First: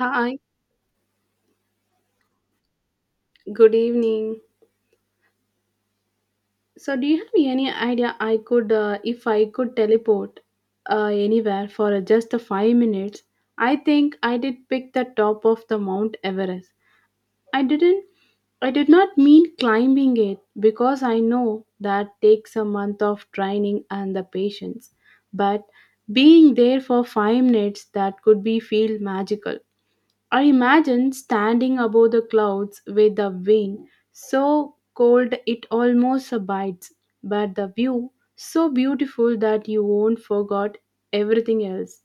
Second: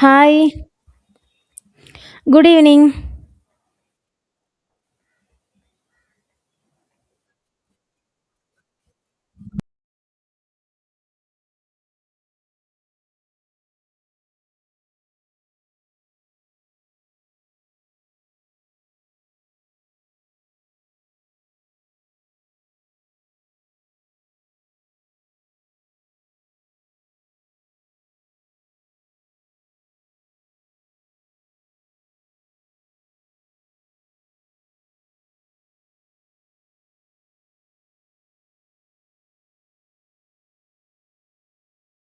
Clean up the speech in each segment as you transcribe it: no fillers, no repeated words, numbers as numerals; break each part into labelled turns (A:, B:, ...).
A: Hi,
B: good evening.
A: good evening. So, do you have any idea I could, if I could teleport anywhere for just 5 minutes? I think I did pick the top of the Mount Everest. I didn't. I did not mean climbing it because I know that takes a month of training and the patience. But being there for 5 minutes, that could be feel magical. I imagine standing above the clouds with the wind so cold it almost bites, but the view so beautiful that you won't forget everything else.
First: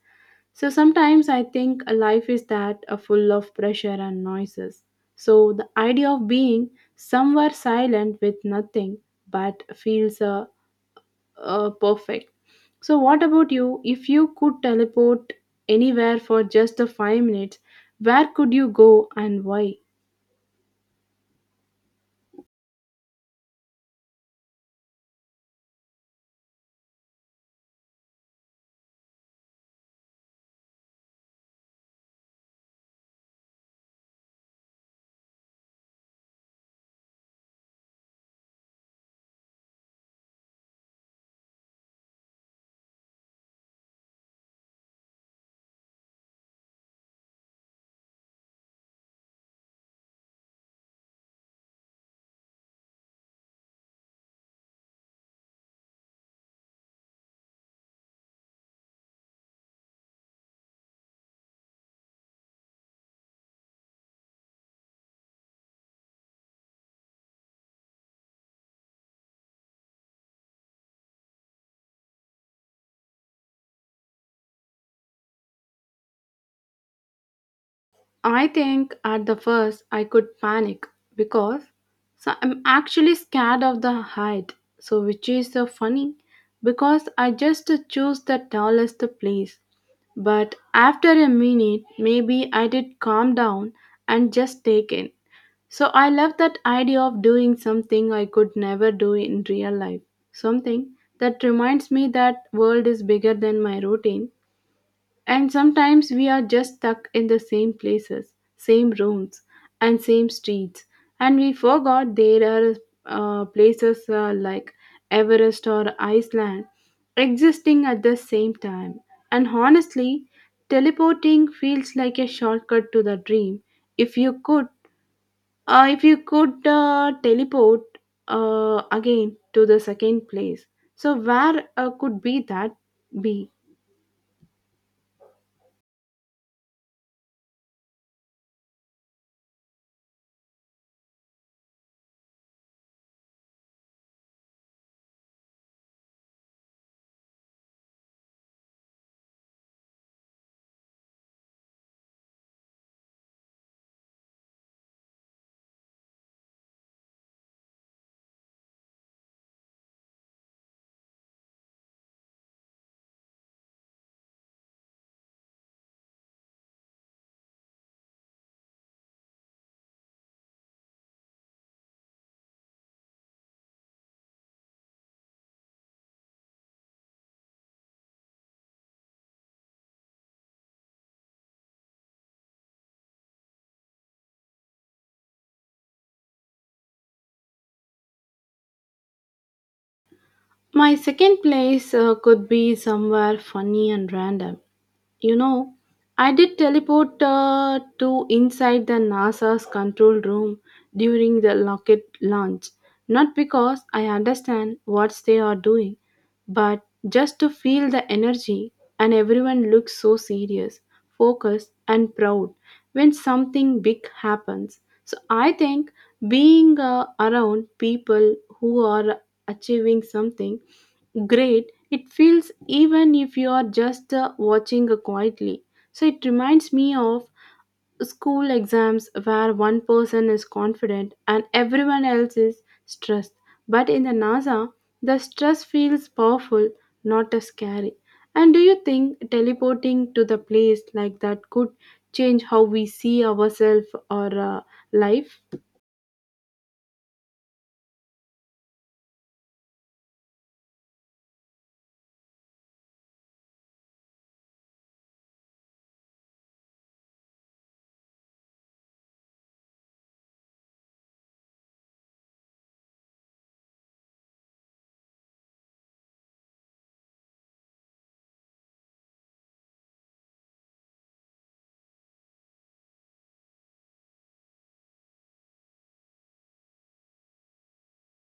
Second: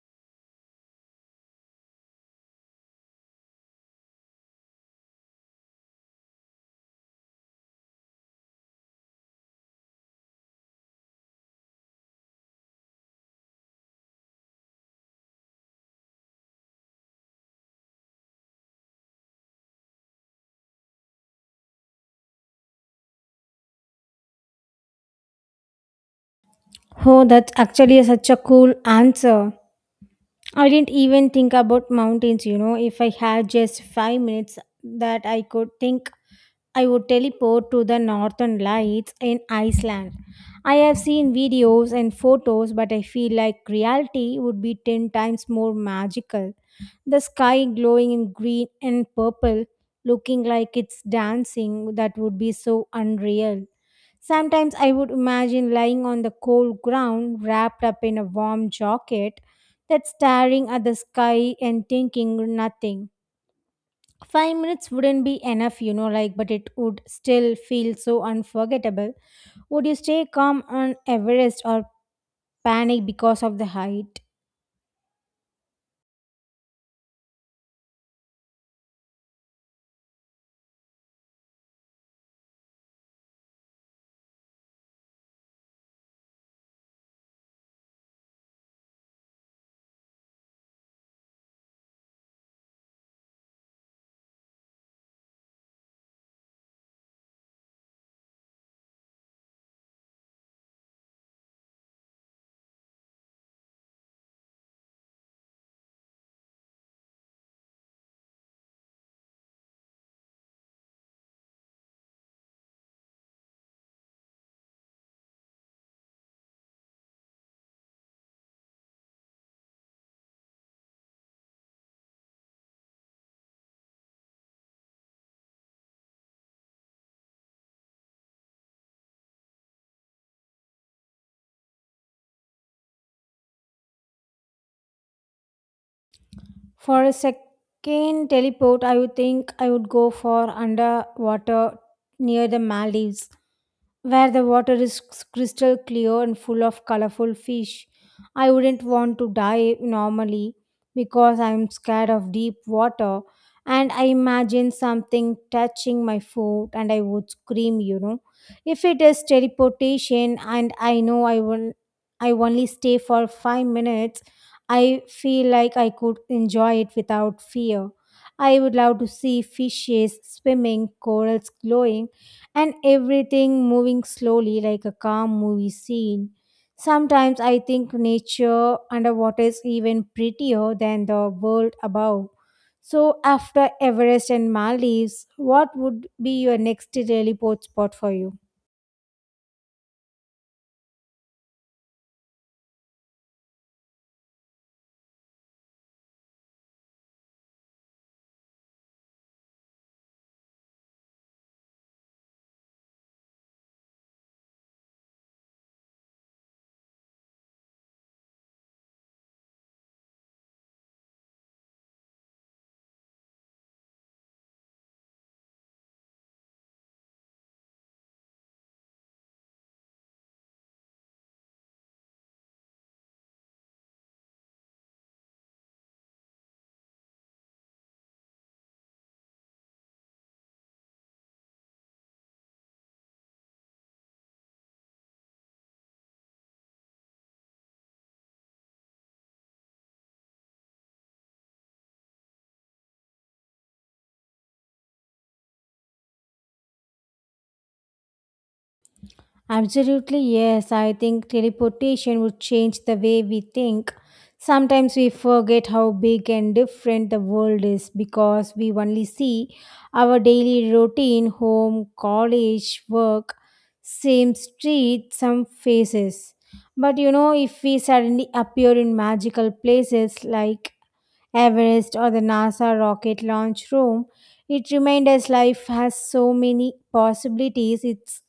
A: So sometimes I think life is that full of pressure and noises. So the idea of being somewhere silent with nothing but feels perfect. So, what about you? If you could teleport anywhere for just the 5 minutes, where could you go and why?
B: Oh, that's actually such a cool answer. I didn't even think about mountains, you know. If I had just 5 minutes that I could think, I would teleport to the northern lights in Iceland. I have seen videos and photos, but I feel like reality would be 10 times more magical. The sky glowing in green and purple, looking like it's dancing, that would be so unreal. Sometimes I would imagine lying on the cold ground, wrapped up in a warm jacket, that staring at the sky and thinking nothing. 5 minutes wouldn't be enough, you know, like, but it would still feel so unforgettable. Would you stay calm on Everest or panic because of the height?
A: I think at the first I could panic because so I'm actually scared of the height. So, which is so funny because I just choose the tallest place. But after a minute, maybe I did calm down and just take in. So I love that idea of doing something I could never do in real life. Something that reminds me that world is bigger than my routine, and sometimes we are just stuck in the same places, same rooms and same streets and we forgot there are places like Everest or Iceland existing at the same time. And honestly, teleporting feels like a shortcut to the dream. If you could teleport again to the second place, so where could be that be?
B: For a second teleport, I would think I would go for underwater near the Maldives, where the water is crystal clear and full of colorful fish. I wouldn't want to dive normally because I'm scared of deep water, and I imagine something touching my foot and I would scream, you know. If it is teleportation and I know I only stay for 5 minutes, I feel like I could enjoy it without fear. I would love to see fishes swimming, corals glowing, and everything moving slowly like a calm movie scene. Sometimes I think nature underwater is even prettier than the world above. So, after Everest and Maldives, what would be your next teleport spot for you?
A: My second place could be somewhere funny and random. You know, I did teleport to inside the NASA's control room during the rocket launch. Not because I understand what they are doing, but just to feel the energy, and everyone looks so serious, focused, and proud when something big happens. So I think being around people who are achieving something great it feels even if you are just watching quietly, so it reminds me of school exams where one person is confident and everyone else is stressed, but in the nasa the stress feels powerful, not as scary. And do you think teleporting to the place like that could change how we see ourselves or life?
B: Absolutely, yes. I think teleportation would change the way we think. Sometimes we forget how big and different the world is because we only see our daily routine, home, college, work, same street, some faces. But you know, if we suddenly appear in magical places like Everest or the NASA rocket launch room, it reminds us life has so many possibilities. It's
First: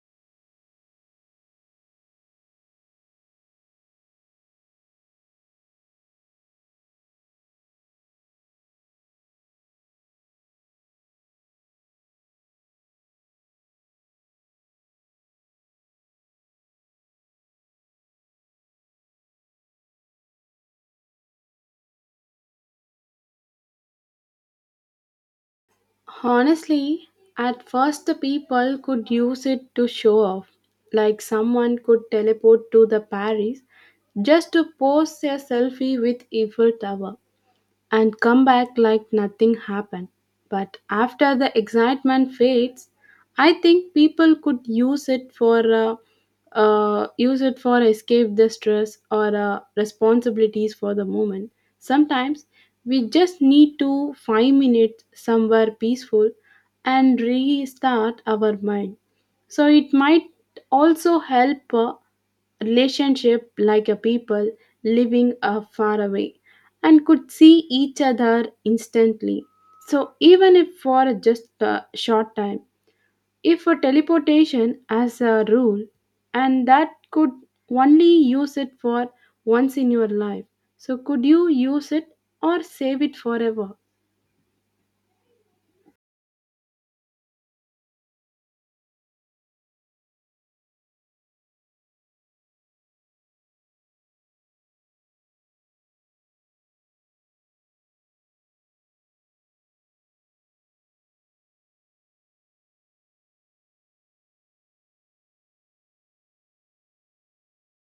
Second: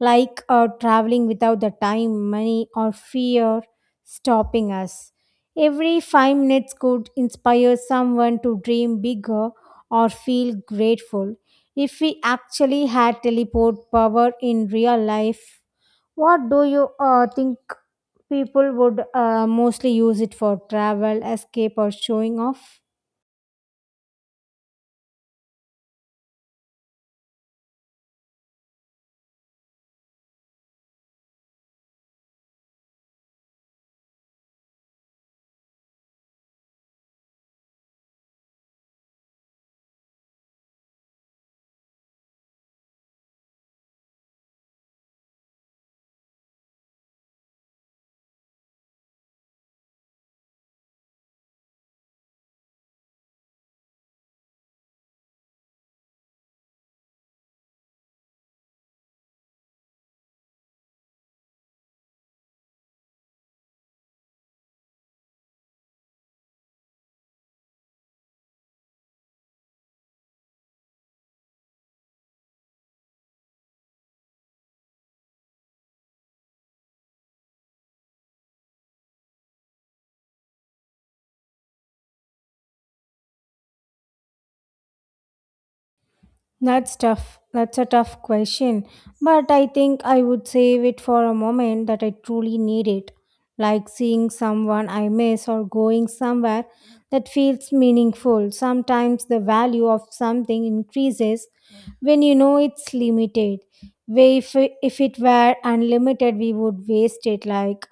B: like traveling without the time, money, or fear stopping us. Every 5 minutes could inspire someone to dream bigger or feel grateful. If we actually had teleport power in real life, what do you think people would mostly use it for, travel, escape, or showing off?
A: Honestly, at first the people could use it to show off, like someone could teleport to the Paris just to post a selfie with Eiffel Tower and come back like nothing happened. But after the excitement fades, I think people could use it for escape the stress or responsibilities for the moment. Sometimes we just need to 5 minutes somewhere peaceful and restart our mind. So it might also help. Relationship like a people living far away and could see each other instantly. So, even if for just a short time, if a teleportation as a rule, and that could only use it for once in your life. So, could you use it or save it forever?
B: That's tough. That's a tough question. But I think I would save it for a moment that I truly need it. Like seeing someone I miss or going somewhere that feels meaningful. Sometimes the value of something increases when you know it's limited. Way- If, if it were unlimited, we would waste it. Like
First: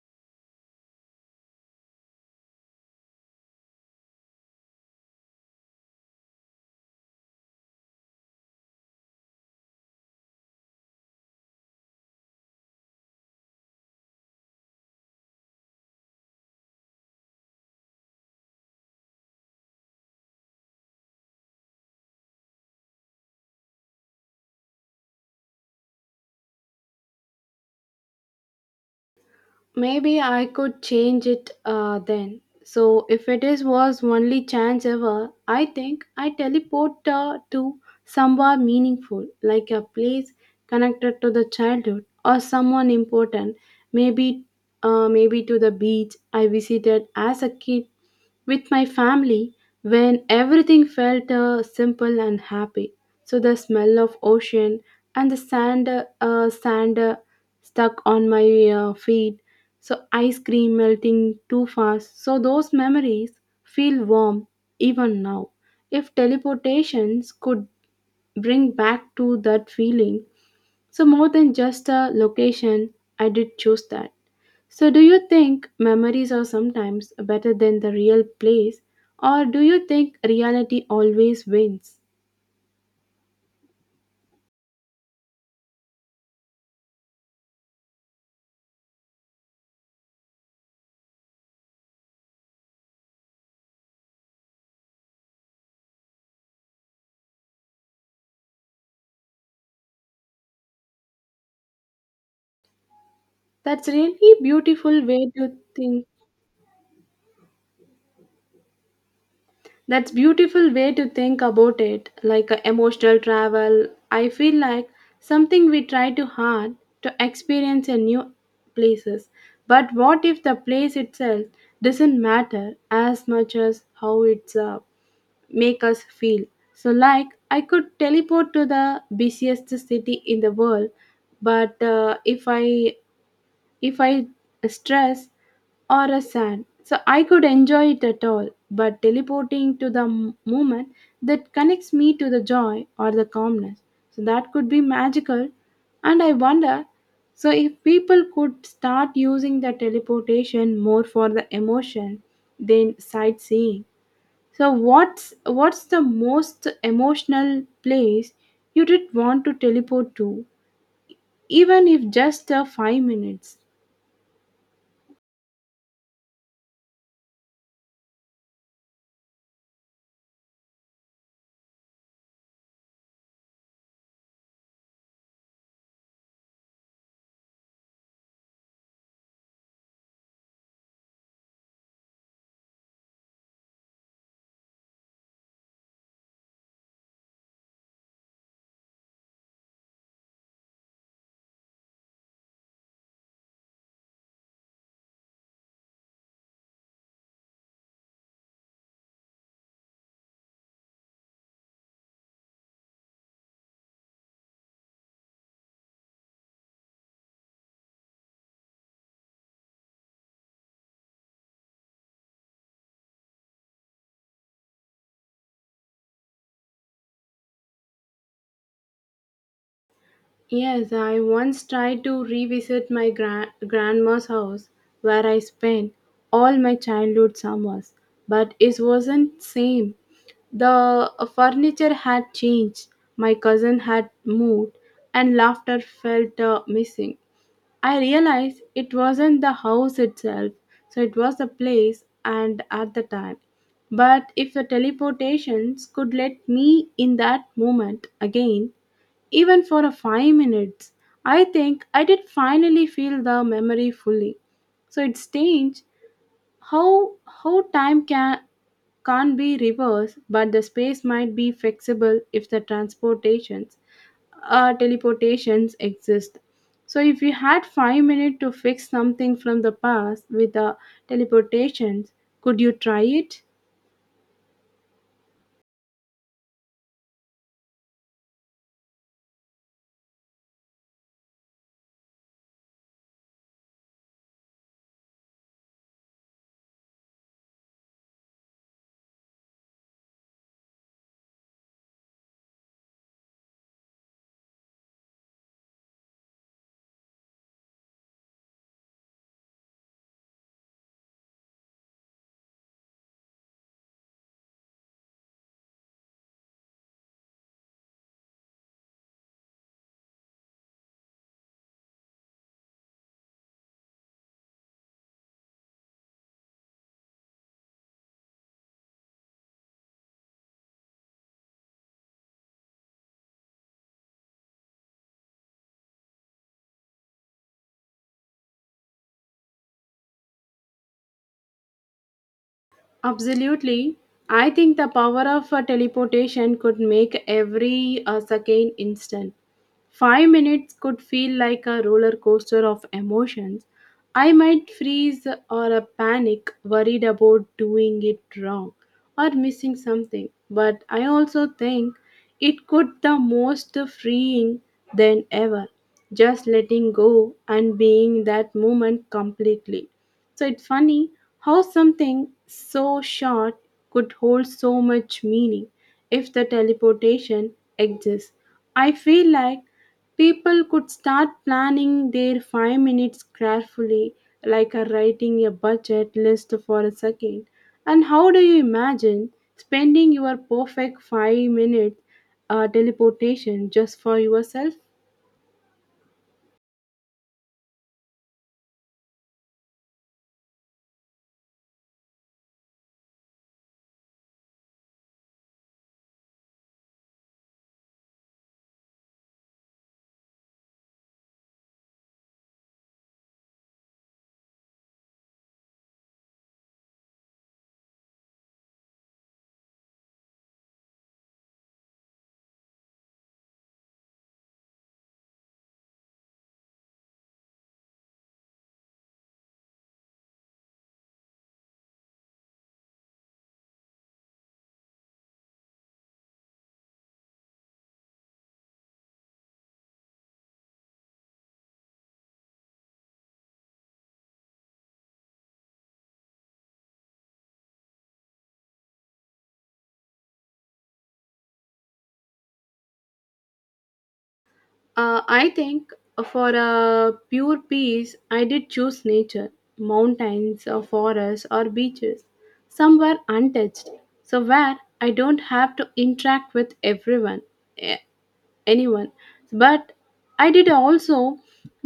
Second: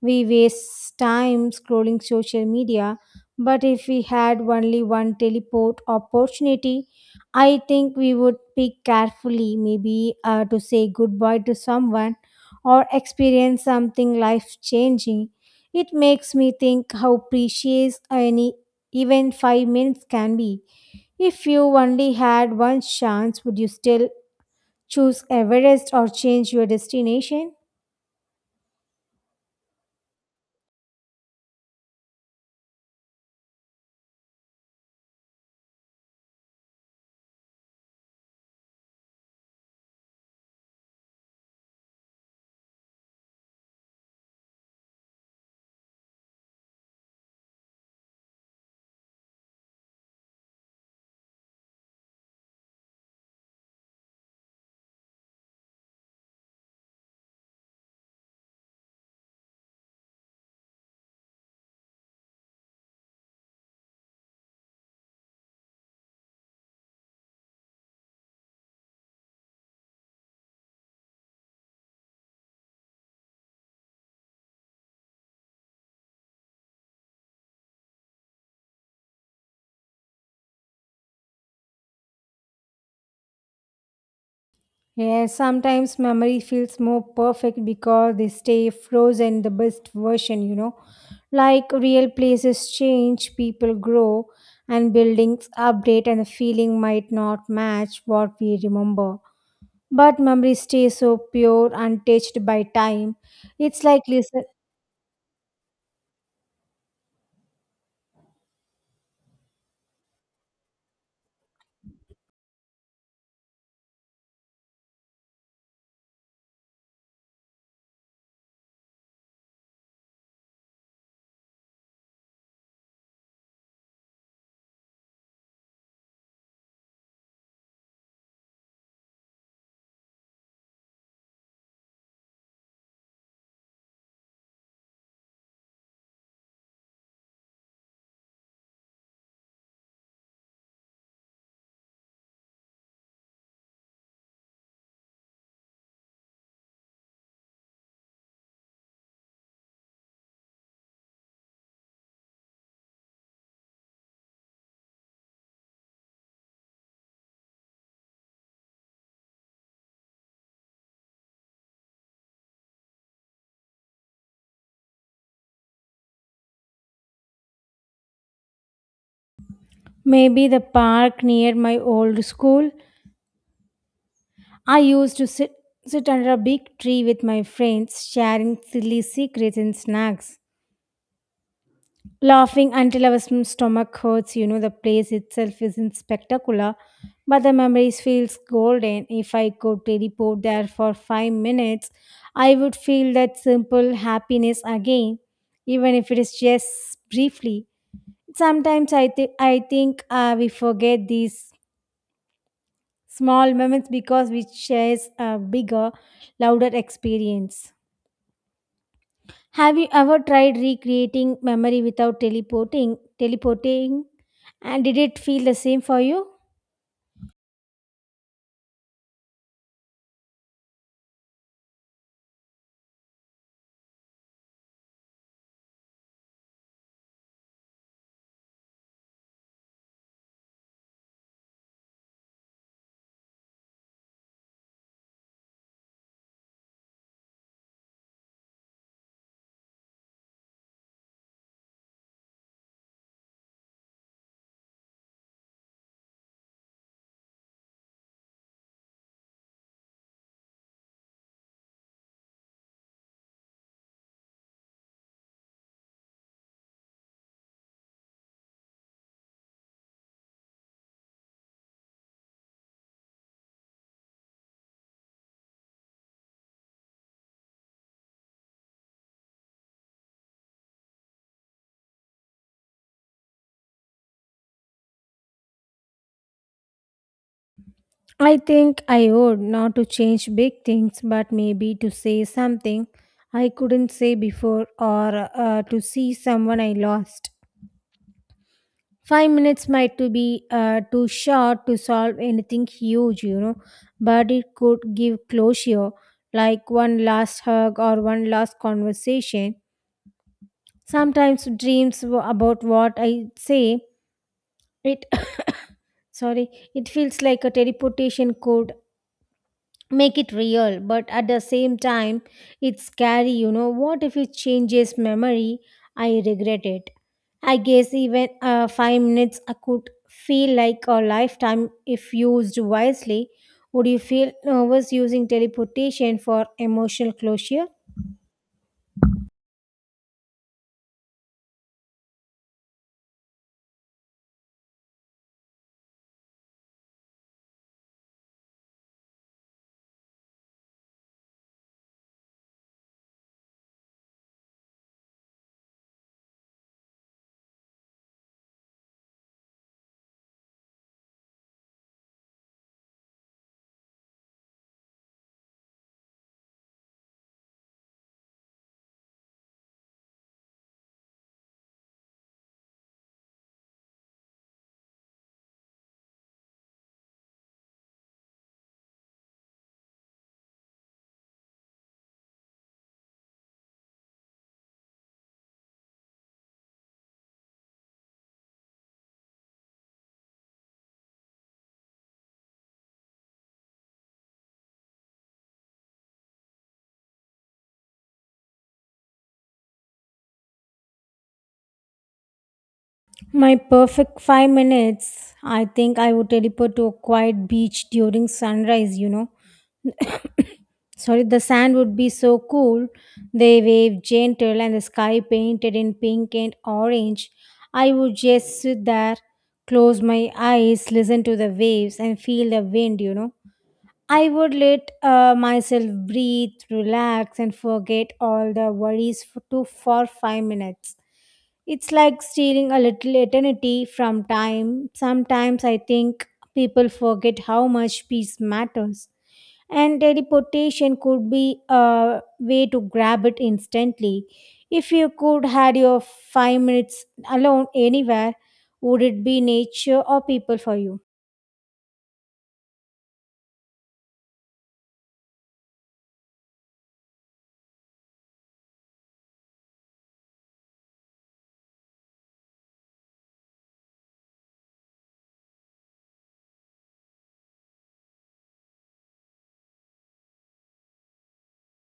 B: we waste time scrolling social media. But if we had only one teleport opportunity, I think we would pick carefully, maybe to say goodbye to someone or experience something life changing. It makes me think how precious any even 5 minutes can be. If you only had one chance, would you still choose Everest or change your destination?
A: Maybe I could change it then. So if it is was only chance ever, I think I teleport to somewhere meaningful, like a place connected to the childhood or someone important. Maybe, maybe to the beach I visited as a kid with my family when everything felt simple and happy, so the smell of ocean and the sand stuck on my feet, so ice cream melting too fast, so those memories feel warm even now. If teleportations could bring back to that feeling, so more than just a location, I did choose that. So do you think memories are sometimes better than the real place, or do you think reality always wins?
B: Yeah, sometimes memory feels more perfect because they stay frozen the best version, you know. Like real places change, people grow, and buildings update, and the feeling might not match what we remember. But memory stays so pure, untouched by time. It's
A: That's
B: like
A: really
B: listen,
A: beautiful way to think. That's beautiful way to think about it, like a emotional travel. I feel like something we try too hard to experience in new places. But what if the place itself doesn't matter as much as how it's make us feel? So like I could teleport to the busiest city in the world, but if I stress or a sad. So I could enjoy it at all, but teleporting to the moment that connects me to the joy or the calmness. So that could be magical. And I wonder so if people could start using the teleportation more for the emotion than sightseeing. So what's the most emotional place you did want to teleport to, even if just 5 minutes?
B: maybe the park near my old school. I used to sit under a big tree with my friends, sharing silly secrets and snacks, laughing until our stomach hurts. You know, the place itself isn't spectacular, but the memories feels golden. If I could teleport there for 5 minutes, I would feel that simple happiness again, even if it is just briefly. Sometimes I think we forget these small moments because we chase a bigger, louder experience. Have you ever tried recreating memory without teleporting? Teleporting, and did it feel the same for you?
A: Yes, I once tried to revisit my grandma's house where I spent all my childhood summers, but it wasn't same. The furniture had changed, my cousin had moved, and laughter felt missing. I realized it wasn't the house itself, so it was the place and at the time. But if the teleportations could let me in that moment again, even for a 5 minutes, I think I did finally feel the memory fully. So it's strange how how time can't be reversed, but the space might be flexible if the transportations teleportations exist. So if you had 5 minutes to fix something from the past with the teleportations, could you try it?
B: I think I would not to change big things, but maybe to say something I couldn't say before or to see someone I lost. 5 minutes might to be too short to solve anything huge, you know, but it could give closure, like one last hug or one last conversation. Sometimes dreams about what I say it sorry, it feels like a teleportation could make it real, but at the same time it's scary, you know. What if it changes memory, I regret it? I guess even 5 minutes I could feel like a lifetime if used wisely. Would you feel nervous using teleportation for emotional closure?
A: Absolutely. I think the power of teleportation could make every second instant. 5 minutes could feel like a roller coaster of emotions. I might freeze or a panic, worried about doing it wrong or missing something. But I also think it could the most freeing than ever. Just letting go and being in that moment completely. So it's funny how something so short could hold so much meaning if the teleportation exists. I feel like people could start planning their 5 minutes carefully, like a writing a budget list for a second. And how do you imagine spending your perfect 5 minute teleportation just for yourself?
B: My perfect 5 minutes, I think I would teleport to a quiet beach during sunrise, you know. Sorry, the sand would be so cool. The wave gentle and the sky painted in pink and orange. I would just sit there, close my eyes, listen to the waves, and feel the wind, you know. I would let myself breathe, relax, and forget all the worries for two, for 5 minutes. It's like stealing a little eternity from time. Sometimes I think people forget how much peace matters, and teleportation could be a way to grab it instantly. If you could had your 5 minutes alone anywhere, would it be nature or people for you?
A: I think for a pure peace, I did choose nature, mountains, or forests, or beaches, somewhere untouched, so where I don't have to interact with everyone. Eh, Anyone, but I did also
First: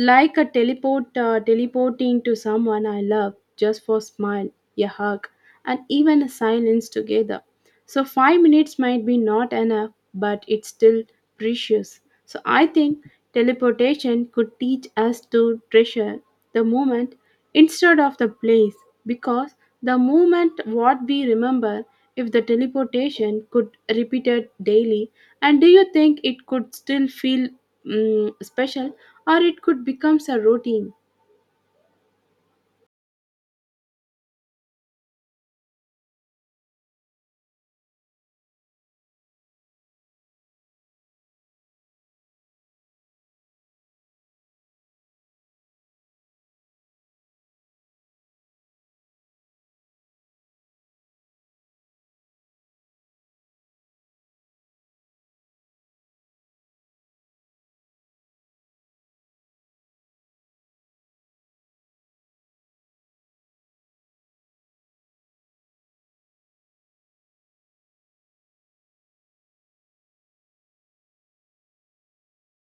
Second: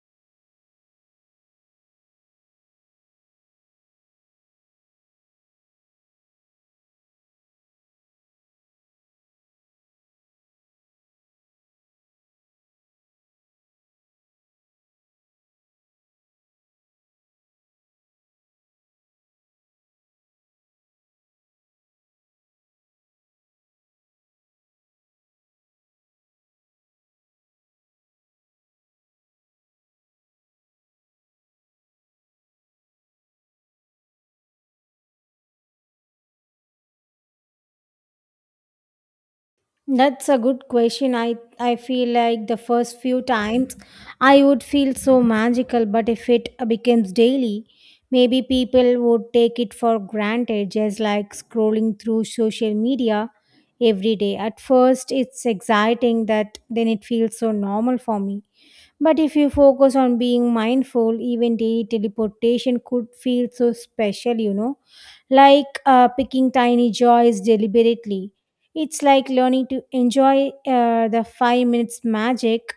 A: like a teleporting to someone I love just for smile, a hug and even a silence together. So 5 minutes might be not enough, but it's still precious. So I think teleportation could teach us to treasure the moment instead of the place, because the moment what we remember if the teleportation could repeat it daily. And do you think it could still feel special, or it could becomes a routine?
B: That's a good question. I feel like the first few times I would feel so magical, but if it becomes daily, maybe people would take it for granted, just like scrolling through social media every day. At first, it's exciting that then it feels so normal for me. But if you focus on being mindful, even daily teleportation could feel so special, you know, like picking tiny joys deliberately. It's like learning to enjoy the 5 minutes magic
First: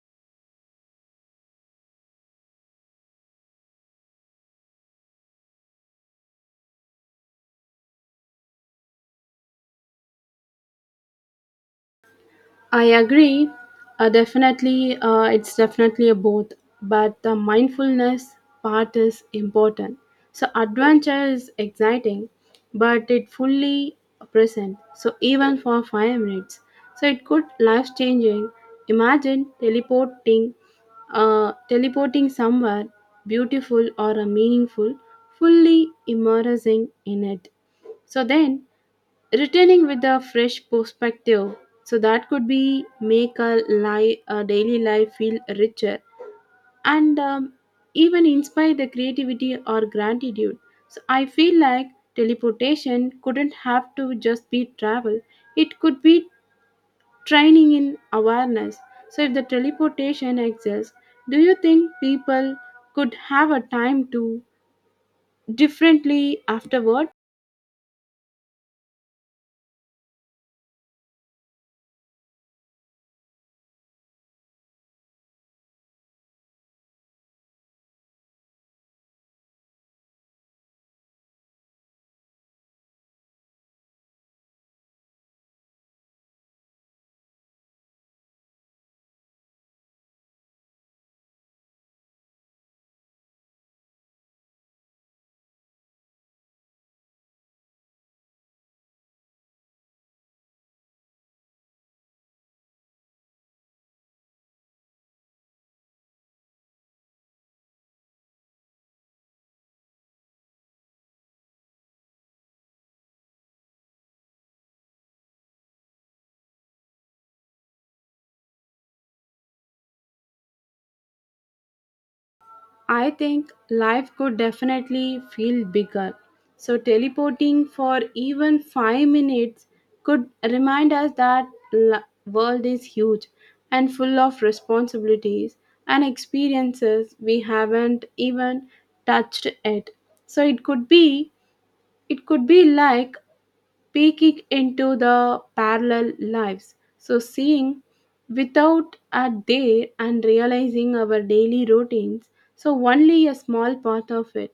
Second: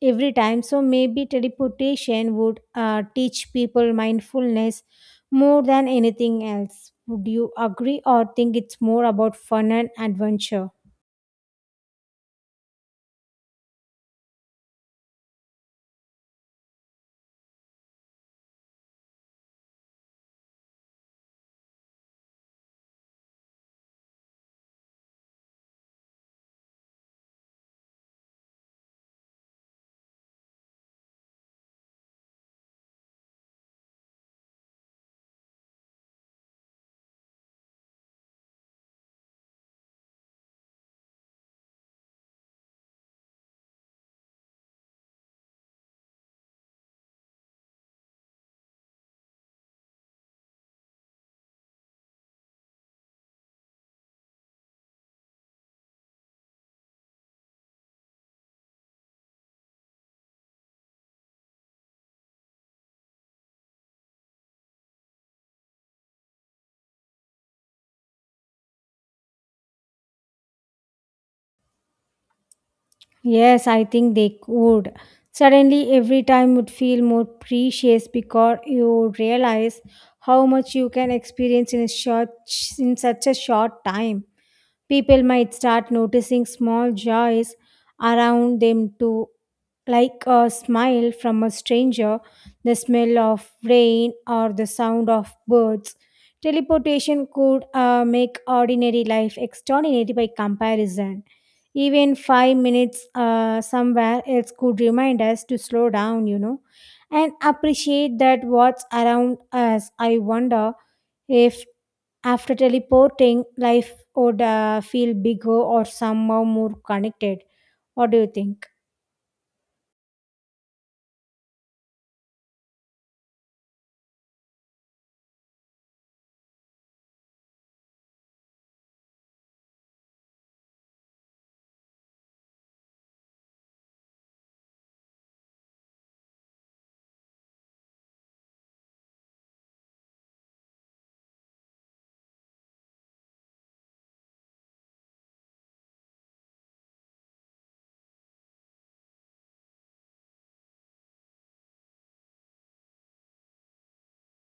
B: every time. So maybe teleportation would teach people mindfulness more than anything else. Would you agree or think it's more about fun and adventure?
A: I agree. It's definitely a both, but the mindfulness part is important. So adventure is exciting, but it fully present. So even for 5 minutes, so it could life changing. Imagine teleporting somewhere beautiful or a meaningful, fully immersing in it. So then returning with a fresh perspective, so that could be make a, a daily life feel richer and even inspire the creativity or gratitude. So I feel like teleportation couldn't have to just be travel, it could be training in awareness. So if the teleportation exists, do you think people could have a time to differently afterward?
B: Yes, I think they could. Suddenly, every time would feel more precious because you realize how much you can experience in a short, in such a short time. People might start noticing small joys around them too, like a smile from a stranger, the smell of rain, or the sound of birds. Teleportation could make ordinary life extraordinary by comparison. Even 5 minutes somewhere else could remind us to slow down, you know, and appreciate that what's around us. I wonder if after teleporting, life would feel bigger or somehow more connected. What do you think?
A: I think life could definitely feel bigger. So, teleporting for even 5 minutes could remind us that the world is huge and full of responsibilities and experiences we haven't even touched yet. So, it could be like peeking into the parallel lives. So, seeing without a day and realizing our daily routines, so only a small part of it.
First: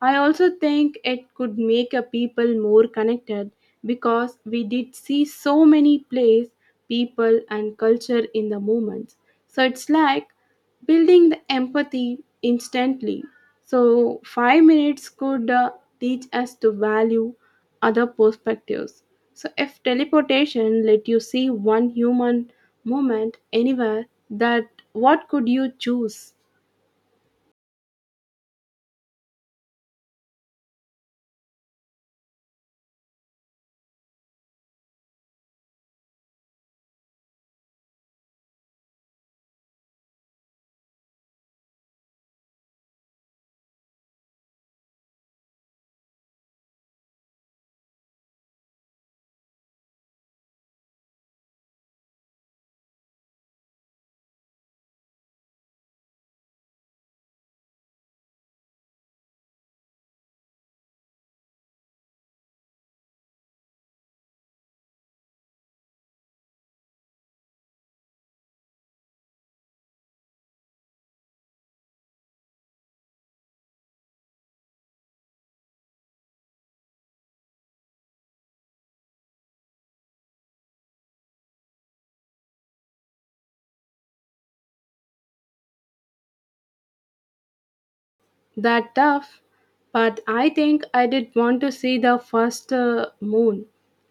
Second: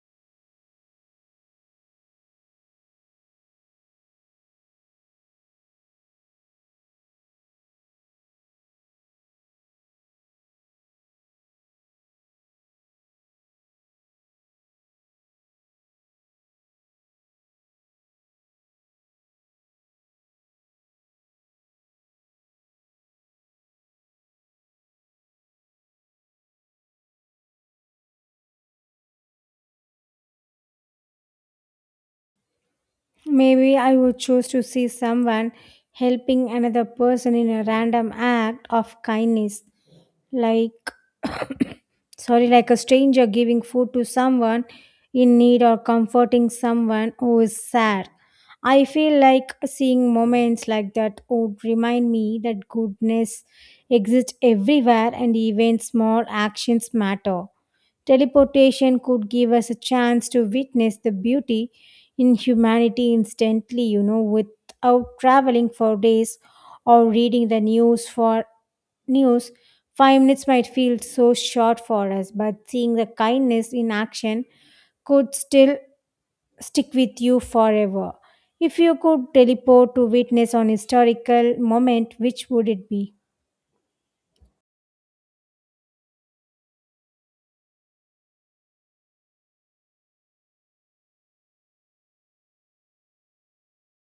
A: I also think it could make a people more connected because we did see so many plays, people, and culture in the moments. So it's like building the empathy instantly. So 5 minutes could teach us to value other perspectives. So, if teleportation let you see one human moment anywhere, that what could you choose?
B: Maybe I would choose to see someone helping another person in a random act of kindness, like sorry, like a stranger giving food to someone in need or comforting someone who is sad. I feel like seeing moments like that would remind me that goodness exists everywhere and even small actions matter. Teleportation could give us a chance to witness the beauty in humanity instantly, you know, without traveling for days or reading the news. 5 minutes might feel so short for us, but seeing the kindness in action could still stick with you forever. If you could teleport to witness an historical moment, which would it be?
A: That tough, but I think I did want to see the first moon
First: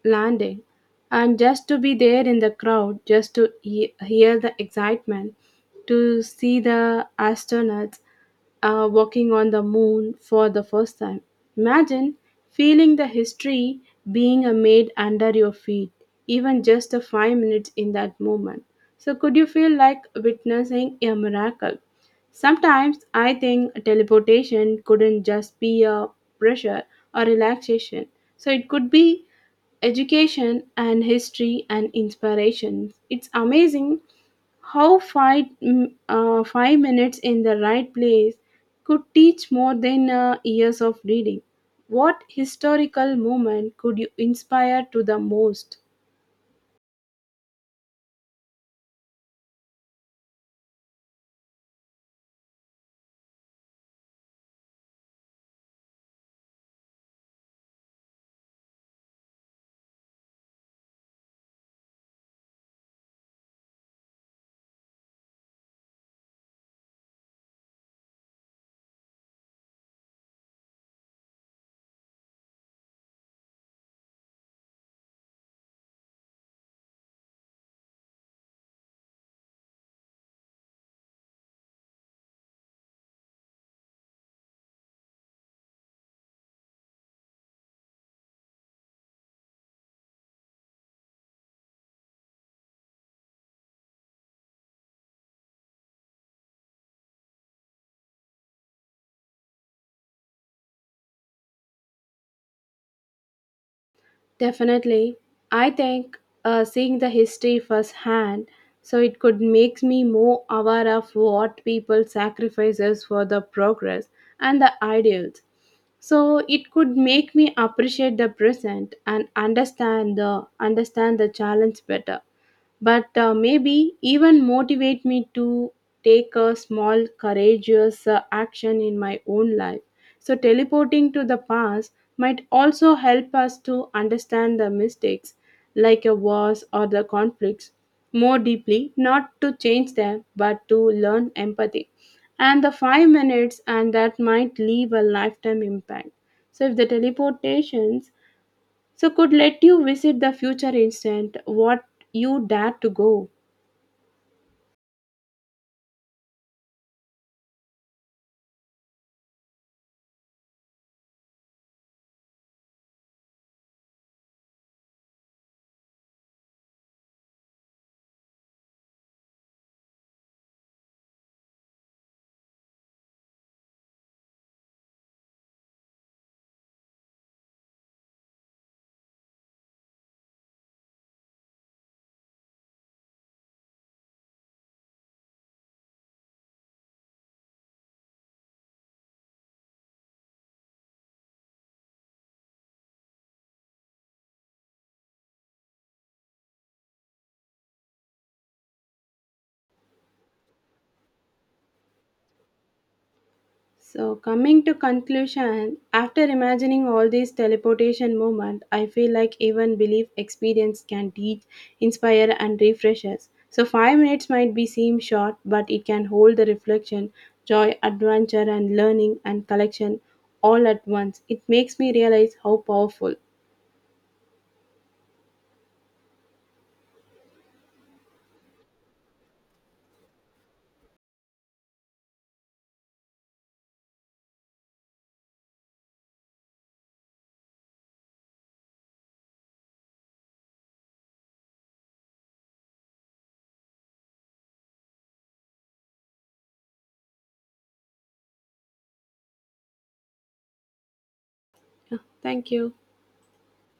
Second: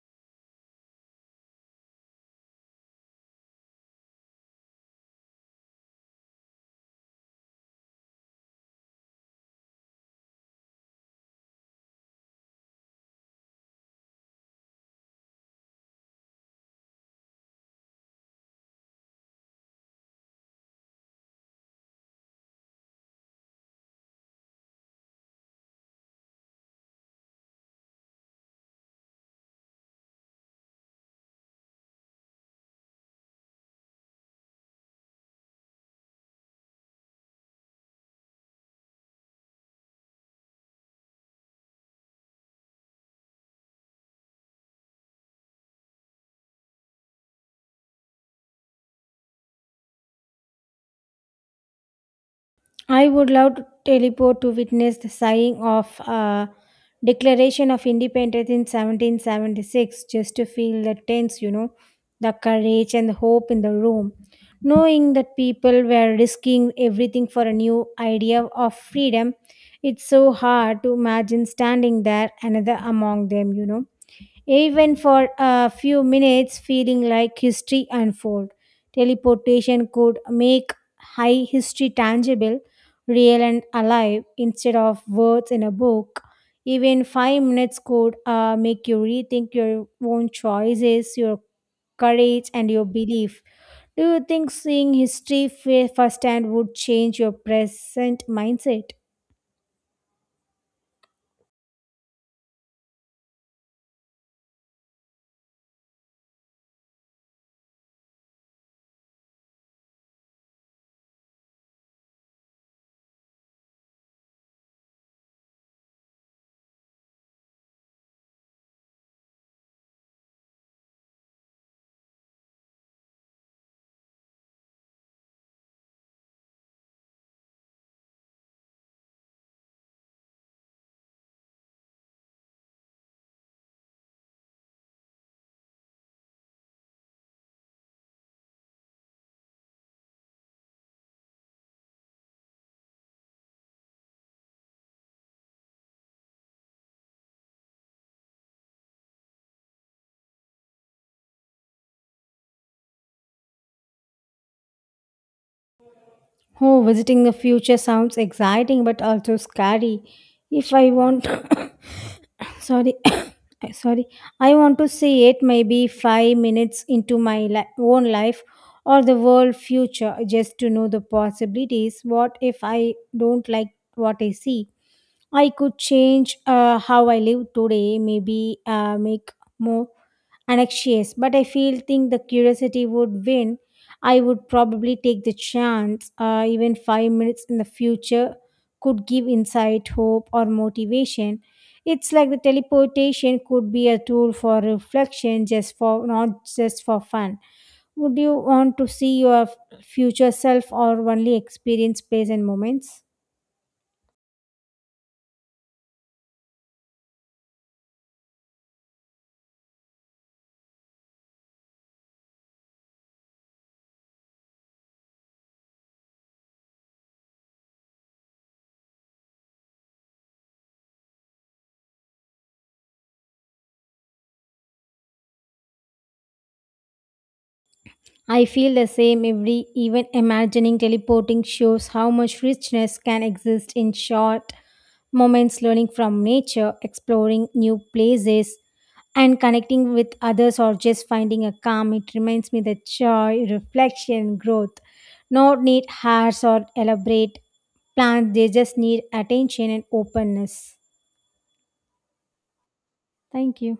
A: landing and just to be there in the crowd, just to hear the excitement, to see the astronauts walking on the moon for the first time. Imagine feeling the history being made under your feet, even just a 5 minutes in that moment. So, could you feel like witnessing a miracle? Sometimes I think teleportation couldn't just be a pressure or relaxation. So it could be education and history and inspiration. It's amazing how 5 minutes in the right place could teach more than years of reading. What historical moment could you inspire to the most?
B: I would love to teleport to witness the signing of Declaration of Independence in 1776 just to feel the tense, you know, the courage and the hope in the room. Knowing that people were risking everything for a new idea of freedom, it's so hard to imagine standing there, another among them, you know, even for a few minutes feeling like history unfold. Teleportation could make high history tangible, real and alive instead of words in a book. Even 5 minutes could make you rethink your own choices, your courage and your belief. Do you think seeing history firsthand would change your present mindset?
A: Definitely. I think seeing the history firsthand, so it could makes me more aware of what people sacrifices for the progress and the ideals. So it could make me appreciate the present and understand the challenge better, but maybe even motivate me to take a small courageous action in my own life. So teleporting to the past might also help us to understand the mistakes, like a wars or the conflicts, more deeply, not to change them but to learn empathy. And the 5 minutes and that might leave a lifetime impact. So if the teleportations so could let you visit the future instant, what you dare to go?
B: Oh, visiting the future sounds exciting but also scary. If I want, sorry, sorry, I want to see it maybe 5 minutes into my own life or the world future just to know the possibilities. What if I don't like what I see? I could change how I live today, maybe make more anxious, but I feel think the curiosity would win. I would probably take the chance, even 5 minutes in the future could give insight, hope, or motivation. It's like the teleportation could be a tool for reflection, just for not just for fun. Would you want to see your future self or only experience place and moments?
A: So coming to conclusion, after imagining all these teleportation moments I feel like even belief experience can teach, inspire and refresh us. So 5 minutes might be seem short, but it can hold the reflection, joy, adventure and learning and collection all at once. It makes me realize how powerful.
B: I feel the same every even imagining teleporting shows how much richness can exist in short moments learning from nature, exploring new places and connecting with others or just finding a calm. It reminds me that joy, reflection, growth not need hairs or elaborate plans. They just need attention and openness.
A: Yeah, thank you.
B: Thank you.